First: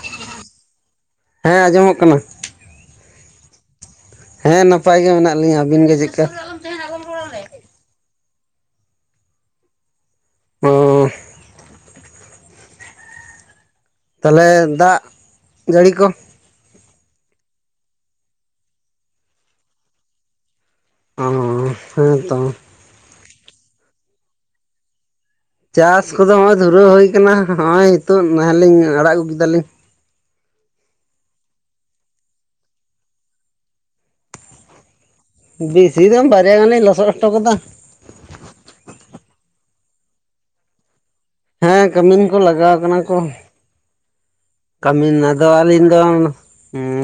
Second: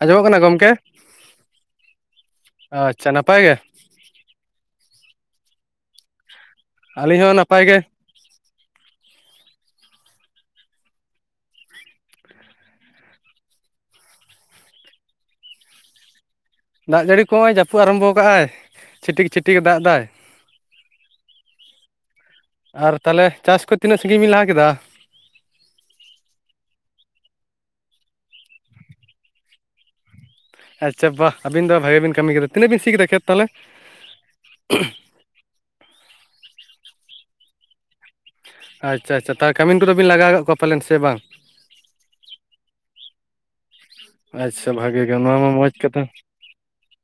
ᱟᱸᱡᱚᱢᱚᱜ ᱠᱟᱱᱟ ᱜᱚᱢᱠᱮ ᱦᱮᱸ ᱟᱸᱡᱚᱢᱚᱜ ᱠᱟᱱᱟ ᱟᱪᱪᱷᱟ ᱱᱟᱯᱟᱭ ᱜᱮ? ᱦᱮᱸ ᱱᱟᱯᱟᱭ ᱜᱮ ᱢᱮᱱᱟᱜ ᱞᱤᱧᱟ᱾ ᱟᱹᱵᱤᱱ ᱜᱮ ᱪᱮᱜᱠᱟ? ᱟᱹᱞᱤᱧ ᱦᱚᱸ ᱱᱟᱯᱟᱭ ᱜᱮ ᱳ ᱛᱟᱞᱦᱮ ᱫᱟᱜ ᱡᱟᱹᱲᱤ ᱠᱚ ᱫᱟᱜ ᱡᱟᱹᱲᱤ ᱠᱚ ᱦᱚᱜ-ᱚᱭ ᱡᱟᱹᱯᱩᱜ ᱟᱨᱟᱢᱵᱷᱚᱣ ᱠᱟᱜ-ᱟᱭ ᱪᱷᱤᱴᱤᱠ ᱪᱷᱤᱴᱤᱠᱮ ᱫᱟᱜ ᱫᱟᱭ᱾ ᱚ ᱦᱮᱸ ᱛᱚ ᱟᱨ ᱛᱟᱞᱮ ᱪᱟᱥ ᱠᱷᱚᱡ ᱛᱤᱱᱟᱹᱜ ᱥᱟᱺᱜᱤᱧ ᱵᱮᱱ ᱞᱟᱦᱟ ᱠᱮᱫᱟ? ᱪᱟᱥ ᱠᱚᱫᱚ ᱦᱚᱸᱜ-ᱚᱭ ᱫᱷᱩᱨᱟᱹᱣ ᱦᱩᱭ ᱟᱠᱟᱱᱟ, ᱦᱚᱸᱜ-ᱚᱭ ᱱᱤᱛᱳᱜ ᱱᱟᱦᱮᱞᱤᱧ ᱟᱲᱟᱜ ᱟᱹᱜᱩ ᱠᱮᱫᱟᱞᱤᱧ ᱟᱪᱪᱷᱟ ᱵᱟ ᱟᱹᱵᱤᱱ ᱫᱚ ᱵᱷᱟᱜᱤ ᱵᱤᱱ ᱠᱟᱹᱢᱤ ᱠᱮᱫᱟ, ᱛᱤᱱᱟᱹᱜ ᱵᱤᱱ ᱥᱤ ᱠᱮᱫᱟ ᱠᱷᱮᱛ ᱛᱟᱦᱞᱮ? ᱵᱮᱥᱤ ᱫᱚᱢ ᱵᱟᱨᱭᱟ ᱜᱟᱱᱤᱧ ᱞᱚᱥᱚᱜ ᱦᱚᱴᱚ ᱠᱟᱫᱟ᱾ ᱟᱪᱪᱷᱟ ᱟᱪᱷᱟ ᱛᱟ ᱠᱟᱹᱢᱤᱱ ᱠᱚᱫᱚᱵᱮᱱ ᱞᱟᱜᱟᱣ ᱠᱟᱜ ᱠᱚᱣᱟ ᱯᱟᱞᱮᱱ ᱥᱮ ᱵᱟᱝ? ᱦᱮᱸ ᱠᱟᱹᱢᱤᱱ ᱠᱚ ᱞᱟᱜᱟᱣ ᱠᱟᱱᱟ ᱠᱚ᱾ ᱟᱪᱪᱷᱟ ᱵᱷᱟᱜᱮ ᱠᱟᱹᱢᱤᱱ ᱜᱮ ᱱᱚᱣᱟ ᱟᱫᱚ ᱢᱟ ᱢᱚᱡᱽ ᱟᱹᱞᱤᱧ ᱫᱚ ᱠᱟᱛᱷᱟ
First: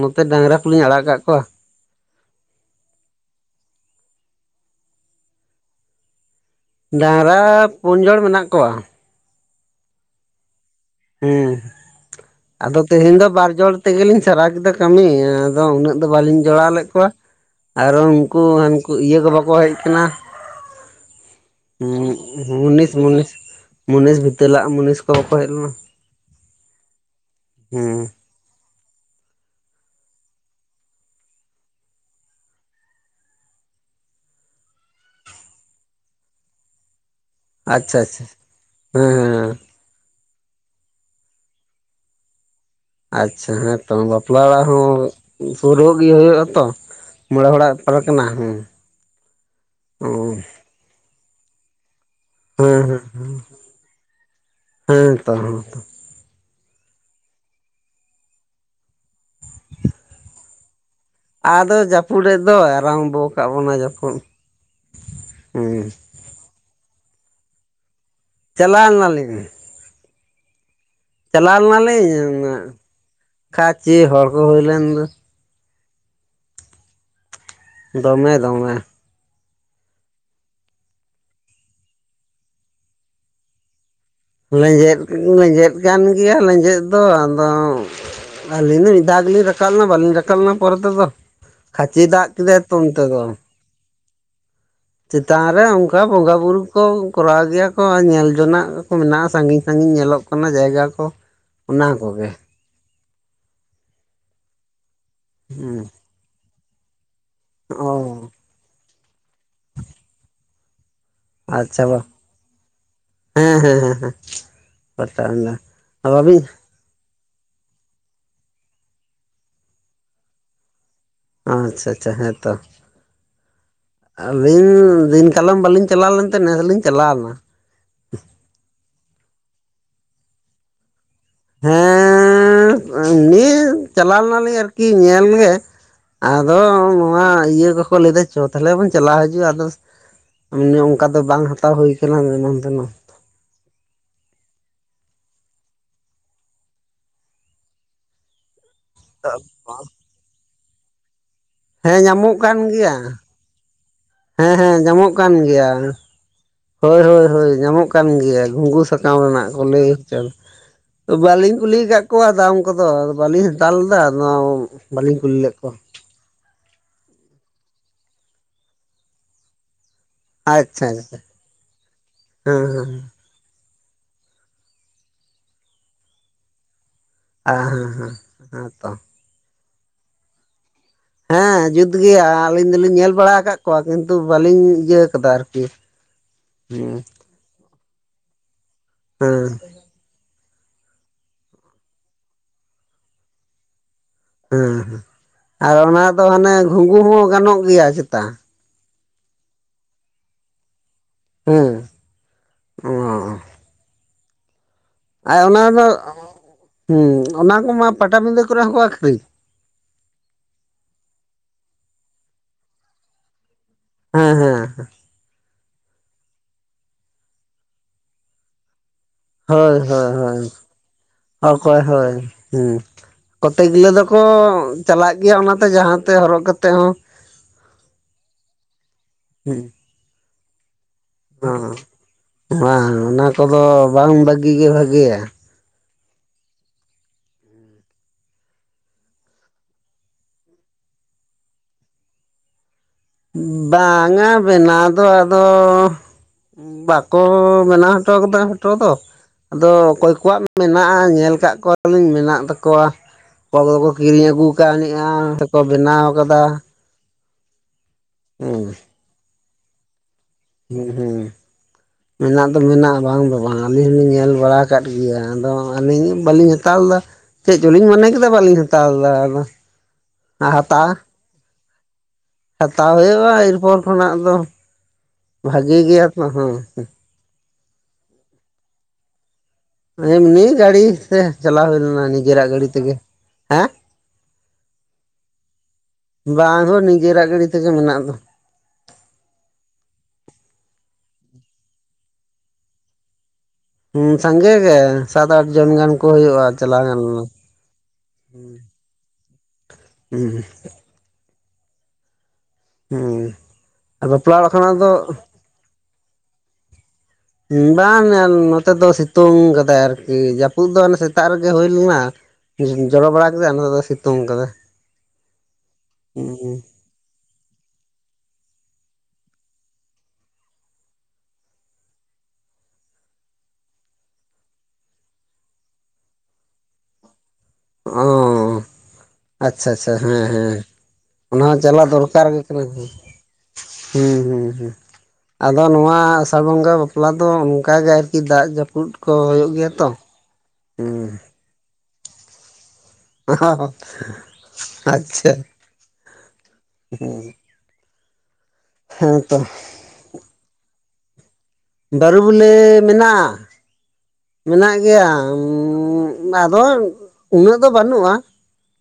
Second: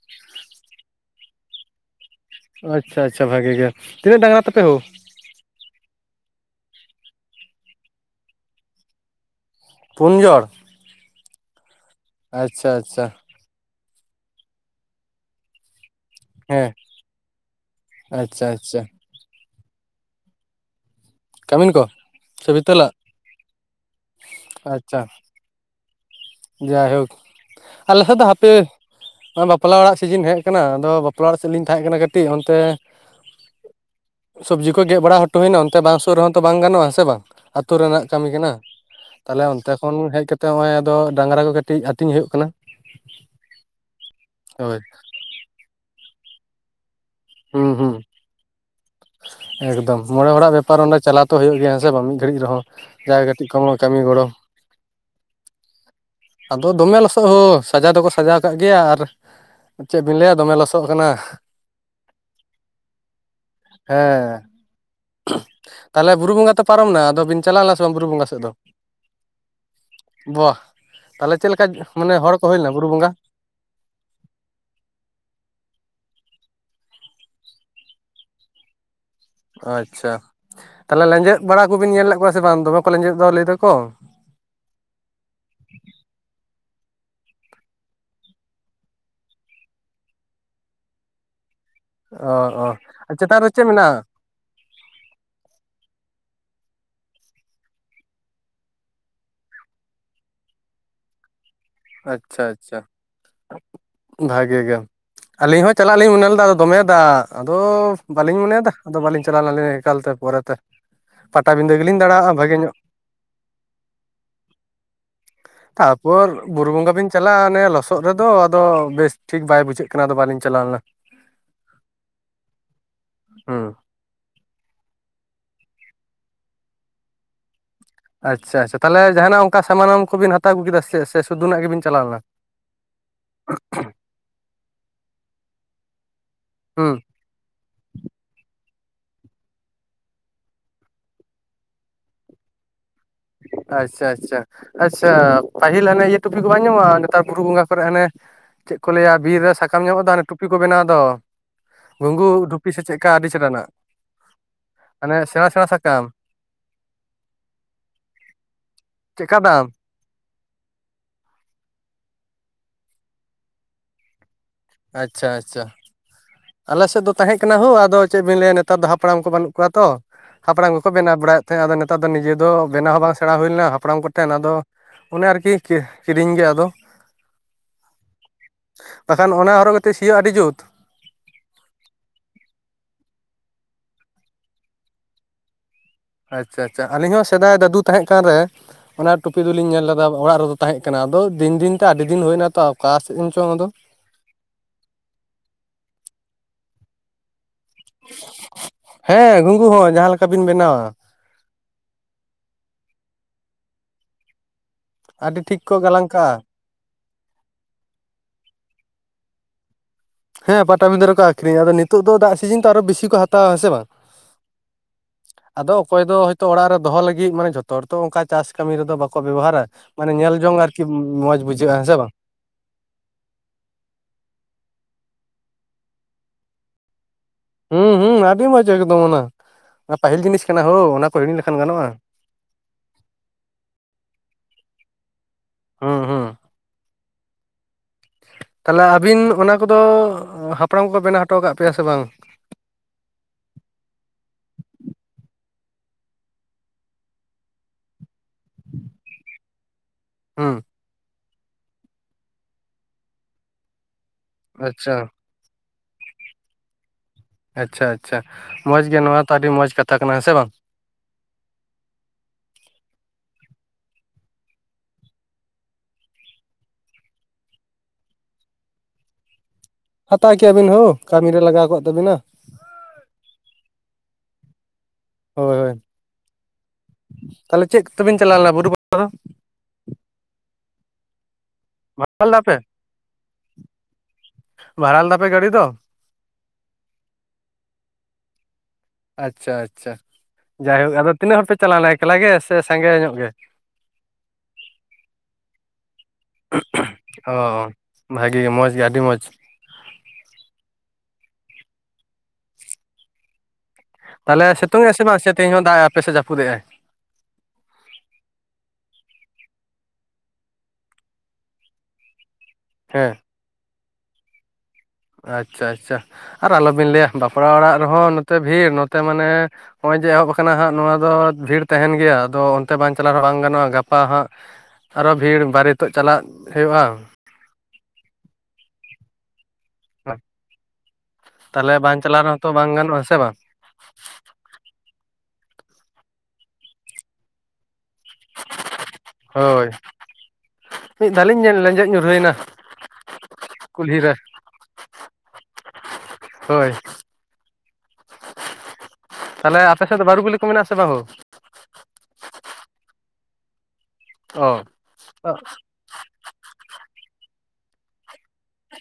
ᱱᱚᱛᱮ ᱰᱟᱝᱨᱟ ᱠᱚᱞᱤᱧ ᱟᱲᱟᱜ ᱠᱟᱜ ᱠᱚᱣᱟ ᱟᱪᱪᱷᱟ ᱟᱪᱪᱷᱟ ᱵᱷᱟᱜᱤ ᱜᱮ ᱛᱤᱱᱟᱹᱜ ᱰᱟᱝᱨᱟ ᱛᱟᱯᱮ ᱦᱳ ᱰᱟᱝᱨᱟ ᱯᱩᱱᱡᱚᱲ ᱢᱮᱱᱟᱜ ᱠᱚᱣᱟ ᱯᱩᱱ ᱡᱚᱲ ᱦᱮᱸ ᱟᱪᱪᱷᱟ ᱟᱫᱚ ᱟᱪᱪᱷᱟ ᱛᱮᱦᱮᱧ ᱫᱚ ᱵᱟᱨ ᱡᱚᱲ ᱛᱮᱜᱮᱞᱤᱧ ᱥᱟᱨᱟᱣ ᱠᱮᱫᱟ ᱠᱟᱹᱢᱤ ᱟᱫᱚ ᱩᱱᱟᱹᱜ ᱫᱚ ᱵᱟᱹᱞᱤᱧ ᱦᱮᱸ ᱡᱚᱲᱟᱣ ᱞᱮᱫ ᱠᱚᱣᱟ ᱟᱨᱚ ᱩᱱᱠᱩ ᱟᱪᱪᱷᱟ ᱟᱪᱪᱷᱟ ᱦᱟᱹᱱᱠᱩ ᱤᱭᱟᱹ ᱠᱚ ᱵᱟᱠᱚ ᱦᱮᱡ ᱟᱠᱟᱱᱟ ᱠᱟᱹᱢᱤᱱ ᱠᱚ ᱩᱸ ᱥᱮ ᱢᱩᱱᱤᱥ ᱵᱤᱛᱟᱹᱞᱟᱜ ᱢᱩᱱᱤᱥ ᱢᱩᱱᱤᱥ ᱵᱷᱤᱛᱟᱹ ᱞᱟᱜ ᱢᱩᱱᱤᱥ ᱟᱪᱪᱷᱟ ᱠᱚ ᱵᱟᱠᱚ ᱦᱮᱡ ᱞᱮᱱᱟ ᱡᱟᱭᱦᱳᱠ ᱟᱞᱮ ᱦᱮᱸ ᱥᱮᱫ ᱫᱚ ᱦᱟᱯᱮ ᱵᱟᱯᱞᱟ ᱚᱲᱟᱜ ᱥᱤᱡᱤᱱ ᱦᱮᱡ ᱟᱠᱟᱱᱟ ᱟᱫᱚ ᱵᱟᱯᱞᱟ ᱚᱲᱟᱜ ᱥᱮᱫ ᱞᱤᱧ ᱛᱟᱦᱮᱸ ᱠᱟᱱᱟ ᱠᱟᱹᱴᱤᱡ ᱚᱱᱛᱮ ᱥᱚᱵᱽᱡᱤ ᱠᱚ ᱜᱮᱫ ᱵᱟᱲᱟ ᱦᱚᱴᱚ ᱦᱳᱭᱱᱟ ᱚᱱᱛᱮ ᱵᱟᱝ ᱥᱩᱨ ᱨᱮᱦᱚᱸ ᱛᱚ ᱵᱟᱝ ᱜᱟᱱᱚᱜ-ᱟ ᱥᱮ ᱵᱟᱝ ᱟᱹᱛᱳ ᱟᱪᱪᱷᱟ ᱨᱮᱱᱟᱜ ᱟᱪᱪᱷᱟ ᱠᱟᱹᱢᱤ ᱠᱟᱱᱟ ᱦᱮᱸ ᱛᱟᱦᱚᱞᱮ ᱦᱮᱸ ᱚᱱᱛᱮ ᱯᱷᱳᱱ ᱦᱮᱡ ᱠᱟᱛᱮ ᱱᱚᱜ-ᱚᱭ ᱟᱫᱚ ᱰᱟᱝᱨᱟ ᱠᱚ ᱠᱟᱹᱴᱤᱡ ᱟᱹᱛᱤᱧ ᱦᱩᱭᱩᱜ ᱠᱟᱱᱟ ᱟᱪᱪᱷᱟ ᱦᱮᱸᱛᱚ ᱵᱟᱯᱞᱟ ᱚᱲᱟᱜ ᱦᱳᱭ ᱦᱚᱸ ᱥᱩᱨᱩᱜ ᱜᱤ ᱦᱩᱭᱩᱜ ᱟᱛᱚ ᱢᱚᱬᱮ ᱦᱩᱸ ᱦᱚᱲᱟᱜ ᱦᱩᱸ ᱯᱟᱨ ᱠᱟᱱᱟ ᱦᱮᱸ ᱮᱠᱫᱚᱢ ᱦᱮᱸ ᱢᱚᱬᱮ ᱦᱚᱲᱟᱜ ᱵᱮᱯᱟᱨ ᱚᱸᱰᱮ ᱪᱟᱞᱟ ᱛᱚ ᱦᱩᱭᱩᱜ ᱜᱮᱭᱟ ᱦᱮᱸᱥᱮ ᱵᱟᱝ ᱢᱤᱫ ᱜᱷᱟᱹᱲᱤᱡ ᱨᱮᱦᱚᱸ ᱦᱮᱸ ᱡᱟᱜ ᱠᱟᱹᱴᱤᱡ ᱠᱚᱢᱚ ᱠᱟᱹᱢᱤ ᱜᱚᱲᱚ ᱦᱮᱸ ᱛᱚ ᱦᱮᱸ ᱛᱚ ᱟᱫᱚ ᱫᱚᱢᱮ ᱞᱚᱥᱚᱫ ᱦᱳ ᱥᱟᱡᱟᱣ ᱫᱚᱠᱚ ᱥᱟᱡᱟᱣ ᱠᱟᱜ ᱜᱮᱭᱟ ᱟᱨ ᱪᱮᱫ ᱵᱤᱱ ᱞᱟᱹᱭᱟ ᱫᱚᱢᱮ ᱞᱚᱥᱚᱜ ᱠᱟᱱᱟ ᱟᱫᱚ ᱡᱟᱹᱯᱩᱫ ᱨᱮᱫᱭ ᱟᱨᱟᱢᱵᱚᱠᱟᱜ ᱵᱚᱱᱟ ᱡᱟᱹᱯᱩᱫ ᱦᱮᱸ ᱦᱮᱸ ᱛᱟᱦᱚᱞᱮ ᱵᱩᱨᱩ ᱵᱚᱸᱜᱟ ᱛᱚ ᱯᱟᱨᱚᱢ ᱱᱟ ᱟᱫᱚ ᱵᱤᱱ ᱪᱟᱞᱟᱣ ᱞᱮᱱᱟ ᱥᱮ ᱵᱟᱝ ᱵᱩᱨᱩ ᱵᱚᱸᱜᱟ ᱥᱮᱫ ᱫᱚ ᱪᱟᱞᱟᱣᱱᱟᱞᱤᱧ ᱵᱟ ᱛᱟᱦᱞᱮ ᱪᱮᱫᱞᱮᱠᱟ ᱢᱟᱱᱮ ᱦᱚᱲ ᱠᱚ ᱞᱮᱱᱟᱞᱤᱧ ᱦᱩᱭᱱᱟ ᱵᱩᱨᱩ ᱵᱚᱸᱜᱟ ᱠᱷᱟᱪᱮ ᱦᱚᱲ ᱠᱚ ᱦᱩᱭ ᱞᱮᱱ ᱫᱚ ᱫᱚᱢᱮ ᱫᱚᱢᱮ ᱟᱪᱪᱷᱟ ᱛᱟᱦᱚᱞᱮ ᱞᱮᱸᱡᱮᱫ ᱵᱟᱲᱟ ᱠᱚᱵᱤᱱ ᱧᱮᱞ ᱞᱮᱫ ᱠᱚᱣᱟ ᱥᱮ ᱵᱟᱝ ᱫᱚᱢᱮ ᱠᱚ ᱞᱮᱸᱡᱮᱫ ᱫ ᱞᱟᱹᱭ ᱫᱚᱠᱚ ᱞᱮᱸᱡᱮᱫ ᱞᱮᱸᱡᱮᱫ ᱠᱟᱱ ᱜᱮᱭᱟ ᱞᱮᱸᱡᱮᱫ ᱫᱚ ᱟᱫᱚ ᱟᱞᱤᱧ ᱫᱚ ᱢᱤᱫᱷᱟᱣᱜᱮᱞᱤᱧ ᱨᱠᱟᱞᱮᱱᱟ ᱵᱟᱞᱤᱧ ᱨᱠᱟᱞᱱᱟ ᱯᱚᱨᱮᱛᱮ ᱫᱚ ᱠᱷᱟᱪᱤ ᱫᱟᱜ ᱚ ᱠᱮᱫᱟᱭ ᱛᱚ ᱚᱱᱛᱮ ᱚ ᱫᱚ ᱪᱮᱛᱟᱱ ᱨᱮ ᱪᱮᱫ ᱢᱮᱱᱟᱜᱼᱟ ᱪᱮᱛᱟᱱ ᱨᱮ ᱚᱱᱠᱟ ᱵᱚᱸᱜᱟ ᱵᱩᱨᱩ ᱠᱚ ᱠᱚᱨᱟᱣ ᱜᱮᱭᱟ ᱠᱚ ᱟᱨ ᱧᱮᱞ ᱡᱚᱱᱟᱜ ᱠᱚ ᱢᱮᱱᱟᱜ-ᱟ ᱥᱟᱺᱜᱤᱧ ᱥᱟᱺᱜᱤᱧ ᱧᱮᱞᱚᱜ ᱠᱟᱱᱟ ᱡᱟᱭᱜᱟ ᱠᱚ [inaudible] ᱚᱱᱟ ᱠᱚᱜᱮ ᱟᱪᱪᱷᱟ ᱟᱪᱪᱷᱟ ᱵᱷᱟᱜᱤ ᱜᱮ ᱟᱹᱞᱤᱧ ᱦᱚᱸ ᱦᱮᱸ ᱪᱟᱞᱟᱜ ᱞᱤᱧ ᱢᱚᱱᱮ ᱞᱮᱫᱟ ᱫᱚᱢᱮᱫᱟᱜ ᱟᱫᱚ ᱚ ᱵᱟᱹᱞᱤᱧ ᱢᱚᱱᱮᱭᱮᱫᱟ ᱟᱫᱚ ᱵᱟᱹᱞᱤᱧ ᱪᱟᱞᱟᱣ ᱞᱮᱱᱟᱞᱤᱧ ᱮᱠᱟᱞᱛᱮ ᱯᱚᱨᱮᱛᱮ ᱯᱟᱴᱟᱵᱤᱫᱟᱹ ᱟᱪᱪᱷᱟ ᱜᱮᱞᱤᱧ ᱵᱟ ᱫᱟᱲᱟᱭᱚᱜ-ᱟ ᱵᱷᱟᱜᱮ ᱧᱚᱜ ᱦᱮᱸ ᱦᱮᱸ ᱦᱮᱸ [unintelligible] ᱛᱟᱨᱯᱚᱨ ᱟᱹᱵᱤᱱ ᱵᱩᱨᱩ ᱵᱚᱸᱜᱟ ᱵᱤᱱ ᱪᱟᱞᱟᱜᱼᱟ ᱚᱱᱮ ᱞᱚᱥᱚᱫ ᱨᱮᱫᱚ ᱟᱫᱚ ᱵᱮᱥ ᱴᱷᱤᱠ ᱵᱟᱭ ᱵᱩᱡᱷᱟᱹᱜ ᱠᱟᱱᱟ ᱟᱫᱚ ᱵᱟᱞᱤᱧ ᱪᱟᱞᱟᱣ ᱞᱮᱱᱟ᱾ ᱟᱪᱪᱷᱟ ᱟᱪᱪᱷᱟ ᱦᱮᱸᱛᱚ ᱦᱩᱸ ᱟᱹᱞᱤᱧ ᱫᱤᱱ ᱠᱟᱞᱚᱢ ᱵᱟᱹᱞᱤᱧ ᱪᱟᱞᱟᱣ ᱞᱮᱱᱛᱮ ᱱᱮᱥ ᱞᱤᱧ ᱪᱟᱞᱟᱣ ᱞᱮᱱᱟ᱾ ᱟᱪᱪᱷᱟ ᱟᱪᱪᱷᱟ ᱛᱟᱦᱚᱞᱮ ᱡᱟᱦᱟᱱᱟᱜ ᱚᱱᱠᱟ ᱥᱟᱢᱟᱱ ᱠᱚᱵᱤᱱ ᱦᱟᱛᱟᱣ ᱟᱹᱜᱩ ᱠᱮᱫᱟ ᱥᱮ ᱥᱩᱫᱩ ᱱᱟᱜ ᱜᱮᱵᱤᱱ ᱪᱟᱞᱟᱣ ᱞᱮᱱᱟ᱾ ᱱᱤᱭᱟᱹ ᱪᱟᱞᱟᱣ ᱞᱮᱱᱟᱞᱤᱧ ᱟᱨᱠᱤ ᱧᱮᱞ ᱜᱮ ᱟᱫᱚ ᱦᱩᱸ ᱱᱚᱣᱟ ᱤᱭᱟᱹ ᱠᱚᱠᱚ ᱞᱟᱹᱭᱮᱫᱟ ᱪᱚ ᱛᱟᱦᱚᱞᱮ ᱵᱚᱱ ᱪᱟᱞᱟᱣ ᱦᱤᱡᱩᱜᱼᱟ ᱟᱫᱚ ᱚᱱᱮ ᱚᱱᱠᱟ ᱫᱚ ᱵᱟᱝ ᱦᱟᱛᱟᱣ ᱦᱩᱭᱩ ᱟᱠᱟᱱᱟ ᱮᱢᱟᱱ ᱛᱮᱱᱚᱜ ᱟᱪᱪᱷᱟ ᱟᱪᱪᱷᱟ ᱟᱪᱪᱷᱟ ᱯᱟᱹᱦᱤᱞ ᱦᱟᱱᱮ ᱤᱭᱟᱹ ᱴᱚᱯᱤ ᱠᱚ ᱵᱟᱝ ᱧᱟᱢᱚᱜᱼᱟ ᱱᱮᱛᱟᱨ ᱵᱩᱨᱩ ᱵᱚᱸᱜᱟ ᱠᱚᱨᱮ ᱦᱟᱱᱮ ᱪᱮᱫ ᱠᱚ ᱞᱟᱹᱭᱟ ᱵᱤᱨ ᱨᱮ ᱥᱟᱠᱟᱢ ᱧᱚᱜ ᱫᱚ ᱦᱟᱱᱮ ᱴᱩᱯᱤ ᱠᱚ ᱵᱮᱱᱟᱣ ᱫᱚ। ᱦᱮᱸ ᱧᱟᱢᱚᱜ ᱜᱷᱩᱸᱜᱩ ᱠᱟᱱ ᱴᱩᱯᱤ ᱥᱮ ᱜᱮᱭᱟ। ᱪᱮᱫᱠᱟ ᱟᱹᱰᱤ ᱪᱮᱦᱨᱟᱱᱟᱜ ᱦᱮᱸ ᱦᱮᱸ ᱧᱟᱢᱚᱜ ᱦᱟᱱᱮ ᱠᱟᱱ ᱥᱮᱬᱟ ᱥᱮᱬᱟ ᱜᱮᱭᱟ। ᱥᱟᱠᱟᱢ ᱦᱳᱭ ᱦᱳᱭ ᱦᱳᱭ ᱧᱟᱢᱚᱜ ᱠᱟᱱ ᱜᱮᱭᱟ᱾ ᱜᱷᱩᱝᱜᱩ ᱥᱟᱠᱟᱢ ᱪᱮᱫᱠᱟ ᱨᱮᱱᱟᱜ ᱠᱚ ᱫᱟᱢ ᱞᱟᱹᱭ। [unintelligible] ᱵᱟᱞᱤᱧ ᱠᱩᱞᱤ ᱟᱠᱟᱫ ᱠᱚᱣᱟ ᱫᱟᱢ ᱠᱚᱫᱚ ᱵᱟᱹᱞᱤᱧ ᱦᱟᱛᱟᱣ ᱞᱮᱫᱟ ᱱᱚᱣᱟ ᱼᱼ ᱵᱟᱹᱞᱤᱧ ᱠᱩᱞᱤ ᱟᱪᱪᱷᱟ ᱞᱮᱫ ᱟᱪᱪᱷᱟ ᱠᱚᱣᱟ। ᱟᱞᱮ ᱥᱮᱫ ᱫᱚ ᱛᱟᱦᱮᱸᱜ ᱠᱟᱱᱟ ᱦᱳ ᱟᱫᱚ ᱪᱮᱫ ᱵᱤᱱ ᱞᱟᱹᱭᱟ ᱱᱮᱛᱟᱨ ᱫᱚ ᱦᱟᱯᱲᱟᱢ ᱠᱚ ᱵᱟᱹᱱᱩᱜ ᱠᱚᱣᱟ ᱛᱚ। ᱦᱟᱯᱲᱟᱢ ᱟᱪᱪᱷᱟ ᱠᱚᱠᱚ ᱵᱮᱱᱟᱣ ᱟᱪᱪᱷᱟ ᱵᱟᱲᱟᱭᱮᱫ ᱛᱟᱦᱮᱸᱜᱼᱟ᱾ ᱟᱫᱚ ᱱᱮᱛᱟᱨ ᱫᱚ ᱱᱤᱡᱮ ᱫᱚ ᱦᱮᱸ ᱦᱮᱸ ᱵᱮᱱᱟᱣ ᱦᱚᱸ ᱵᱟᱝ ᱼᱼ ᱥᱮᱬᱟ ᱦᱩᱭ ᱞᱮᱱᱟ ᱦᱟᱯᱲᱟᱢ ᱠᱚᱴᱷᱮᱱ ᱟᱫᱚ ᱚᱱᱮ ᱟᱨᱠᱤ ᱠᱤᱷ ᱠᱤᱨᱤᱧ ᱜᱮ ᱟᱫᱚ ᱟ ᱦᱮᱸ ᱦᱮᱸ ᱦᱮᱸ ᱛᱚ। ᱵᱟᱠᱷᱟᱱ ᱚᱱᱟ ᱦᱚᱨᱚᱜ ᱠᱟᱛᱮᱫ ᱥᱤᱭᱳᱜ ᱟᱹᱰᱤ ᱡᱩᱛ। ᱦᱮᱸ ᱡᱩᱛ ᱜᱮᱭᱟ ᱟᱹᱞᱤᱧ ᱫᱚᱞᱤᱧ ᱧᱮᱞ ᱵᱟᱲᱟ ᱟᱠᱟᱫ ᱠᱚᱣᱟ ᱠᱤᱱᱛᱩ ᱵᱟᱞᱤᱧ ᱤᱭᱟᱹ ᱟᱠᱟᱫᱟ ᱟᱨᱠᱤ। ᱟᱪᱪᱷᱟ ᱦᱮᱸ ᱟᱪᱪᱷᱟ᱾ᱟᱹᱞᱤᱧ ᱦᱚᱸ ᱥᱮᱫᱟᱭ ᱫᱟᱫᱩ ᱛᱟᱦᱮᱸ ᱠᱟᱱ ᱨᱮ ᱚᱱᱟ ᱴᱩᱯᱤ ᱦᱮᱸ ᱫᱚᱞᱤᱧ ᱧᱮᱞ ᱞᱮᱫᱟ᱾ ᱚᱲᱟᱜ ᱨᱮᱫᱚ ᱼᱼ ᱛᱟᱦᱮᱸᱜ ᱠᱟᱱᱟ ᱟᱫᱚ ᱫᱤᱱ ᱫᱤᱱ ᱛᱮ ᱟᱹᱰᱤ ᱫᱤᱱ ᱦᱩᱭᱱᱟ ᱛᱚ ᱚᱠᱟ ᱥᱮᱫᱮᱱ ᱪᱚᱝ ᱟᱫᱚ ᱦᱩᱸ ᱦᱩᱸ ᱟᱨ ᱚᱱᱟ ᱫᱚ ᱦᱟᱱᱮ ᱜᱷᱩᱸᱜᱩ ᱦᱚᱸ ᱜᱟᱱᱚᱜ ᱜᱮᱭᱟ ᱪᱮᱛᱟ ᱦᱮᱸ ᱜᱩᱝᱜᱩ ᱦᱚᱸ ᱡᱟᱦᱟᱸ ᱞᱮᱠᱟ ᱵᱤᱱ ᱵᱮᱱᱟᱣᱟ ᱦᱮᱸ ᱚᱸ ᱟᱨ ᱟᱹᱰᱤ ᱴᱷᱤᱠ ᱠᱚ ᱚᱱᱟᱫᱚ ᱜᱟᱞᱟᱝ ᱠᱟᱜᱼᱟ ᱚᱱᱟ ᱠᱚᱢᱟ ᱯᱟᱴᱟᱵᱤᱸᱫᱟᱹ ᱠᱚᱨᱮ ᱦᱚᱸᱠᱚ ᱟᱠᱷᱨᱤᱧ। ᱦᱮᱸ ᱯᱟᱴᱟᱵᱤᱫᱷᱟᱹ ᱨᱮᱠᱚ ᱟᱠᱷᱨᱤᱧᱟ ᱟᱫᱚ ᱱᱤᱛᱚᱜ ᱫᱚ ᱫᱟᱜ ᱥᱤᱡᱤᱱ ᱛᱚ ᱟᱨᱚ ᱵᱮᱥᱤ ᱠᱚ ᱦᱟᱛᱟᱣᱟ ᱦᱮᱸᱥᱮ ᱵᱟᱝ। ᱦᱮᱸ ᱦᱮᱸ ᱦᱮᱸ ᱟᱫᱚ ᱚᱠᱚᱭ ᱫᱚ ᱦᱚᱭᱛᱳ ᱚᱲᱟᱜ ᱨᱮ ᱫᱚᱦᱚ ᱞᱟᱹᱜᱤᱫ ᱢᱟᱱᱮ ᱡᱷᱚᱛᱚ ᱦᱚᱲ ᱛᱚ ᱚᱱᱠᱟ ᱪᱟᱥ ᱠᱟᱹᱢᱤ ᱨᱮᱫᱚ ᱵᱟᱠᱚ ᱵᱮᱵᱚᱦᱟᱨᱟ᱾ ᱦᱳᱭ ᱦᱳᱭ ᱢᱟᱱᱮ ᱧᱮᱞ ᱦᱳᱭ ᱡᱚᱝ ᱟᱨᱠᱤ ᱢᱚᱸᱡᱽ ᱵᱩᱡᱷᱟᱹᱜᱼᱟ ᱦᱮᱸ ᱥᱮ ᱵᱟᱝ। ᱦᱮᱸ ᱠᱚᱛᱮ ᱜᱤᱞᱟᱹ ᱫᱚᱠᱚ ᱪᱟᱞᱟᱜ ᱜᱮᱭᱟ ᱚᱱᱟᱛᱮ ᱡᱟᱦᱟᱸ ᱛᱮ ᱦᱚᱨᱚᱜ ᱠᱟᱛᱮ ᱦᱚᱸ। ᱦᱩᱸ ᱦᱩᱸ ᱟᱹᱰᱤ ᱢᱚᱸᱡᱽ ᱮᱠᱫᱚᱢ ᱚᱱᱟ ᱦᱮᱸ ᱯᱟᱹᱦᱤᱞ ᱡᱤᱱᱤᱥ ᱠᱟᱱᱟ ᱦᱳ ᱚᱱᱟ ᱠᱚ ᱦᱤᱲᱤᱧ ᱞᱮᱠᱷᱟᱱ ᱦᱚᱸ ᱜᱟᱱᱚᱜᱼᱟ ᱦᱚᱸ ᱵᱟᱝ ᱚᱱᱟ ᱠᱚᱫᱚ ᱵᱟᱝ ᱵᱟᱹᱜᱤ ᱜᱮ ᱵᱷᱟᱹᱜᱤᱭᱟ। ᱦᱩᱸ ᱦᱩᱸ ᱛᱟᱦᱟᱞᱮ ᱟᱵᱤᱱ ᱚᱱᱟ ᱠᱚᱫᱚ ᱦᱟᱯᱲᱟᱢ ᱠᱚᱠᱚ ᱵᱮᱱᱟᱣ ᱦᱚᱴᱚ ᱟᱠᱟᱜ ᱯᱮᱭᱟ ᱥᱮ ᱵᱟᱝ? ᱵᱟᱝᱟ ᱵᱮᱱᱟᱣ ᱫᱚ ᱟᱫᱚ ᱵᱟᱠᱚ ᱵᱮᱱᱟᱣ ᱦᱚᱴᱚ ᱠᱟᱫᱟ ᱦᱚᱴᱚ ᱫᱚ᱾ ᱟᱫᱚ ᱚᱠᱚᱭ ᱟᱠᱚᱣᱟᱜ ᱦᱩᱸ ᱢᱮᱱᱟᱜᱼᱟ ᱧᱮᱞ ᱟᱠᱟᱫ ᱠᱚᱣᱟᱞᱤᱧ ᱢᱮᱱᱟᱜ ᱛᱟᱠᱚᱣᱟ᱾ ᱚᱠᱚᱭ ᱠᱚᱫᱚ ᱠᱚ ᱠᱤᱨᱤᱧ ᱟᱹᱜᱩ ᱟᱪᱪᱷᱟ ᱠᱟᱣᱱᱤᱜ-ᱟ [unintelligible] ᱠᱚ ᱵᱮᱱᱟᱣ ᱟᱠᱟᱫᱟ᱾ ᱟᱪᱪᱷᱟ ᱟᱪᱪᱷᱟ᱾ ᱢᱚᱡᱽ ᱜᱮ ᱱᱚᱣᱟ ᱛᱚ ᱟᱹᱰᱤ ᱢᱚᱡᱽ ᱠᱟᱛᱷᱟ ᱠᱟᱱᱟ ᱦᱮᱸ ᱥᱮ ᱵᱟᱝ। ᱦᱩᱸ ᱦᱩᱸ ᱢᱮᱱᱟᱜ ᱫᱚ ᱢᱮᱱᱟᱜᱼᱟ ᱵᱟᱝ ᱫᱚ ᱵᱟᱝ ᱟᱹᱞᱤᱧ ᱦᱚᱞᱤᱧ ᱧᱮᱞ ᱵᱟᱲᱟ ᱟᱠᱟᱫ ᱜᱮᱭᱟ। ᱟᱫᱚ ᱟᱹᱞᱤᱧ ᱵᱟᱹᱞᱤᱧ ᱦᱟᱛᱟᱣ ᱞᱮᱫᱟ ᱪᱮᱫ ᱪᱚᱞᱤᱧ ᱢᱚᱱᱮ ᱠᱮᱫᱟ ᱵᱟᱹᱞᱤᱧ ᱦᱟᱛᱟᱣ ᱞᱮᱫᱟ ᱟᱫᱚ। ᱦᱟᱛᱟᱣ ᱠᱮᱭᱟᱵᱤᱱ ᱦᱳ᱾ ᱠᱟᱹᱢᱤ ᱨᱮ ᱞᱟᱜᱟᱣ ᱠᱚᱜ ᱛᱟᱹᱵᱤᱱᱟ। ᱦᱟᱛᱟᱣ ᱦᱩᱭᱩᱜᱼᱟ ᱮᱨᱯᱚᱨ ᱠᱷᱚᱱᱟᱜ ᱫᱚ ᱵᱷᱟᱜᱤ ᱜᱮᱭᱟ ᱛᱚ᱾ ᱦᱚᱸ ᱦᱚᱸ ᱛᱟᱦᱟᱞᱮ ᱪᱮᱫ ᱠᱚ ᱛᱮᱵᱮᱱ ᱪᱟᱞᱟᱣ ᱞᱮᱱᱟ ᱵᱩᱨᱩ ᱯᱟ [unintelligible] ᱫᱚ? ᱮᱢᱱᱤ ᱜᱟᱹᱰᱤ ᱛᱮ ᱪᱟᱞᱟᱣ ᱦᱩᱭ ᱞᱮᱱᱟ ᱵᱷᱟᱲᱟ ᱱᱤᱡᱮᱨᱟᱜ ᱞᱮᱫᱟᱯᱮ ᱜᱟᱹᱰᱤ ᱛᱮᱜᱮ᱾ ᱦᱮᱸ ᱵᱷᱟᱲᱟ ᱞᱮᱫᱟ ᱯᱮ ᱜᱟᱹᱰᱤ ᱫᱚ? ᱵᱟᱝ ᱦᱚᱸ ᱱᱤᱡᱮᱨᱟᱜ ᱜᱟᱹᱰᱤ ᱛᱮᱜᱮ ᱢᱮᱱᱟᱜ ᱫᱚ। ᱟᱪᱪᱷᱟ ᱟᱪᱪᱷᱟ, ᱡᱟᱭᱦᱳᱠ ᱟᱫᱚ ᱛᱤᱱᱟᱹᱜ ᱦᱚᱲᱯᱮ ᱪᱟᱞᱟᱣ ᱞᱮᱱᱟᱭ ᱮᱠᱮᱞᱟ ᱜᱮ ᱥᱮ ᱥᱟᱸᱜᱮ ᱧᱚᱜ ᱜᱮ? ᱦᱩᱸ ᱥᱟᱸᱜᱮ ᱜᱮ ᱥᱟᱛ ᱟᱴ ᱡᱚᱱ ᱜᱟᱱ ᱠᱚ ᱦᱩᱭᱩᱜᱼᱟ ᱪᱟᱞᱟᱣ ᱠᱟᱱᱟᱞᱮ ᱵᱷᱟᱜᱮ ᱜᱮ ᱢᱚᱡᱽ ᱜᱮ ᱟᱹᱰᱤ ᱢᱚᱡᱽ। ᱦᱩᱸ ᱦᱩᱸ ᱟᱨ ᱵᱟᱯᱞᱟ ᱛᱟᱦᱟᱞᱮ ᱚᱲᱟᱜ ᱠᱷᱚᱱᱟᱜ ᱥᱤᱛᱩᱝ ᱫᱚ ᱮᱼᱟ ᱥᱮ ᱵᱟᱝ ᱥᱮ ᱛᱮᱦᱮᱧ ᱦᱚᱸ ᱫᱟᱜ ᱮ ᱟᱞᱮᱥᱮᱫ ᱡᱟᱹᱯᱩᱫᱮᱟᱭ? ᱵᱟᱝ ᱧᱮᱞ ᱱᱚᱛᱮ ᱫᱚ ᱥᱤᱛᱩᱝ ᱠᱟᱫᱟᱭ ᱟᱨᱠᱤ ᱡᱟᱹᱯᱩᱫ ᱫᱚ ᱚᱱᱮ ᱥᱮᱛᱟᱜ ᱨᱮᱜᱮ ᱦᱩᱭ ᱞᱮᱱᱟ। ᱡᱚᱨᱚ ᱦᱮᱸ ᱵᱟᱲᱟ ᱠᱮᱫᱟᱭ ᱚᱱᱟᱛᱮ ᱫᱚ ᱥᱤᱛᱩᱝ ᱠᱟᱫᱟᱭ᱾ ᱟᱪᱪᱷᱟ ᱟᱪᱪᱷᱟ ᱟᱨ ᱟᱞᱚᱵᱤᱱ ᱞᱟᱹᱭᱟ ᱵᱟᱯᱞᱟ ᱚᱲᱟᱜ ᱨᱮᱦᱚᱸ ᱱᱚᱛᱮ ᱵᱷᱤᱲ ᱱᱚᱛᱮ ᱢᱟᱱᱮ ᱱᱚᱜᱼᱚᱭ ᱡᱮ ᱮᱦᱚᱵ ᱟᱠᱟᱱᱟ ᱦᱟᱸᱜ ᱱᱚᱣᱟ ᱫᱚ ᱵᱷᱤᱲ ᱛᱟᱦᱮᱱ ᱜᱮᱭᱟ ᱟᱫᱚ ᱚᱱᱛᱮ ᱵᱟᱝ ᱪᱟᱞᱟᱣ ᱨᱮᱦᱚᱸ ᱵᱟᱝ ᱜᱟᱱᱚᱜᱼᱟ ᱜᱟᱯᱟ ᱦᱟᱸᱜ ᱟᱨᱚ ᱵᱷᱤᱲ ᱵᱟᱨᱮᱛᱚᱜ ᱪᱟᱞᱟᱜ ᱦᱩᱭᱩᱜᱼᱟ᱾ ᱚᱸᱻ ᱟᱪᱪᱷᱟ ᱟᱪᱪᱷᱟ ᱦᱮᱸ ᱦᱮᱸ ᱚᱱᱟ ᱦᱚᱸ ᱛᱟᱦᱚᱞᱮ ᱪᱟᱞᱟᱜ ᱵᱟᱝ ᱪᱟᱞᱟᱣ ᱫᱚᱨᱠᱟᱨ ᱨᱮᱦᱚᱸ ᱜᱮ ᱛᱚ ᱠᱟᱱᱟ ᱵᱟᱝ ᱦᱮᱸ ᱦᱩᱸ ᱜᱟᱱᱚᱜᱼᱟ ᱥᱮ ᱵᱟᱝ ᱦᱩᱸ ᱦᱩᱸ, ᱟᱫᱚ ᱱᱚᱣᱟ ᱟᱥᱟᱲ ᱵᱚᱸᱜᱟ ᱵᱟᱯᱞᱟ ᱫᱚ ᱚᱝᱠᱟ ᱜᱮ ᱫᱟᱜ ᱡᱟᱹᱯᱩᱫ ᱠᱚ ᱦᱩᱭᱩᱜ ᱜᱮᱭᱟ ᱛᱚ? ᱦᱩᱸ᱾ ᱟᱹᱞᱤᱧ ᱞᱮᱸᱡᱮᱜ ᱧᱩᱨᱦᱩᱭᱮᱱᱟ ᱦᱸ- ᱦᱸ ᱟᱪᱪᱷᱟ ᱦᱳᱭ ᱦᱩᱸ ᱛᱟᱦᱚᱞᱮ ᱟᱯᱮ ᱥᱮᱫ ᱫᱚ ᱵᱟᱨᱩ ᱵᱤᱞᱤ ᱠᱚ ᱢᱮᱱᱟᱜ ᱟᱥᱮ ᱵᱟᱹᱝ ᱦᱳ? ᱵᱟᱨᱩ ᱵᱚᱞᱮ ᱢᱮᱱᱟᱜ-ᱟ? ᱚ ᱢᱮᱱᱟᱜ ᱜᱮᱭᱟ ᱩᱸᱜᱻ ᱟᱫᱚ ᱩᱱᱟᱹᱜ ᱫᱚ ᱵᱟᱹᱱᱩᱜ-ᱟ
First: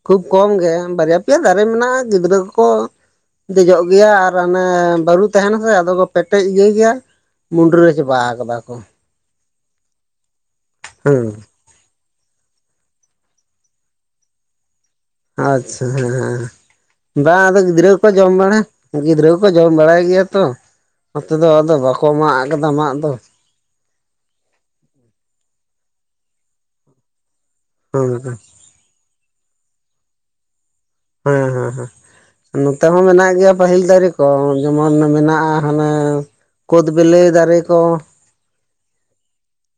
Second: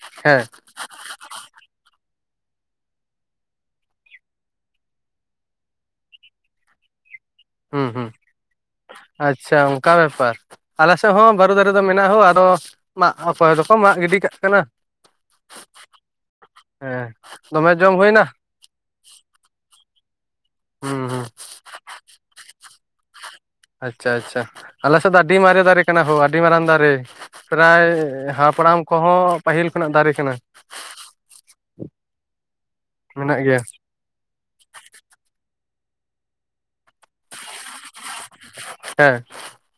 ᱠᱷᱩᱵ ᱦᱮᱸ ᱠᱚᱢ ᱜᱮ ᱵᱟᱨᱭᱟ ᱯᱮᱭᱟ ᱫᱟᱨᱮ ᱢᱮᱱᱟᱜᱼᱟ ᱜᱤᱫᱽᱨᱟᱹ ᱠᱚᱠᱚ ᱼᱼ ᱫᱮᱡᱚᱜ ᱜᱮᱭᱟ ᱟᱨ ᱚᱱᱮ ᱵᱟᱹᱨᱩ ᱛᱟᱦᱮᱱᱟᱥᱮ ᱟᱫᱚ ᱠᱚ ᱯᱮᱴᱮᱡ ᱤᱭᱟᱹᱭ ᱜᱮᱭᱟ। ᱦᱩᱸ ᱢᱩᱰᱨᱤᱟᱹ ᱦᱩᱸ ᱪᱟᱵᱟ ᱠᱟᱫᱟ ᱠᱚ᱾ ᱟᱪᱪᱷᱟ ᱚᱱᱠᱟ ᱵᱮᱯᱟᱨ᱾ ᱟᱞᱮ ᱥᱮᱫ ᱦᱮᱸ ᱦᱚᱸ ᱵᱟᱨᱩ ᱫᱟᱨᱮ ᱼᱼ ᱱᱚᱛᱮ ᱫᱚ ᱢᱮᱱᱟᱜ ᱦᱳ ᱟᱫᱚ ᱢᱟᱜ ᱚᱠᱚᱭ ᱫᱚᱠᱚ ᱢᱟᱜ ᱜᱤᱰᱤ ᱠᱟᱜ ᱠᱟᱱᱟ᱾ ᱟᱪᱪᱷᱟ ᱦᱮᱸ ᱦᱮᱸ ᱵᱟᱝ ᱟᱫᱚ ᱜᱤᱫᱽᱨᱟᱹ ᱠᱚᱠᱚ ᱡᱚᱢ ᱵᱟᱲᱟ ᱜᱤᱫᱽᱨᱟᱹ ᱠᱚᱠᱚ ᱡᱚᱢ ᱵᱟᱲᱟᱭ ᱜᱮᱭᱟ ᱛᱚ ᱦᱩᱸ ᱦᱩᱸ ᱱᱚᱛᱮ ᱫᱚ ᱟᱫᱚ ᱵᱟᱠᱚ ᱢᱟᱜ ᱟᱠᱟᱫᱟ ᱢᱟᱜ ᱫᱚ᱾ ᱟᱪᱪᱷᱟ ᱟᱪᱪᱷᱟ, ᱟᱞᱮ ᱥᱮᱫ ᱫᱚ ᱟᱹᱰᱤ ᱢᱟᱨᱮ ᱫᱟᱨᱮ ᱠᱟᱱᱟ ᱦᱳ, ᱟᱹᱰᱤ ᱢᱟᱨᱟᱝ ᱫᱟᱨᱮ᱾ ᱯᱨᱟᱭ ᱦᱮᱸ ᱦᱟᱯᱲᱟᱢ ᱠᱚᱦᱚᱸ ᱯᱟᱹᱦᱤᱞ ᱠᱷᱚᱱᱟᱜ ᱫᱟᱨᱮ ᱠᱟᱱᱟ᱾ ᱦᱮᱸ ᱦᱮᱸ ᱦᱮᱸ ᱱᱚᱛᱮ ᱦᱚᱸ ᱢᱮᱱᱟᱜ ᱜᱮᱭᱟ ᱯᱟᱹᱦᱤᱞ ᱫᱟᱨᱮ ᱠᱚ ᱡᱮᱢᱚᱱ ᱢᱮᱱᱟᱜᱼᱟ ᱦᱟᱱᱮ ᱠᱩᱫᱽ ᱵᱤᱞᱤ ᱫᱟᱨᱮ ᱠᱚ᱾ ᱦᱮᱸ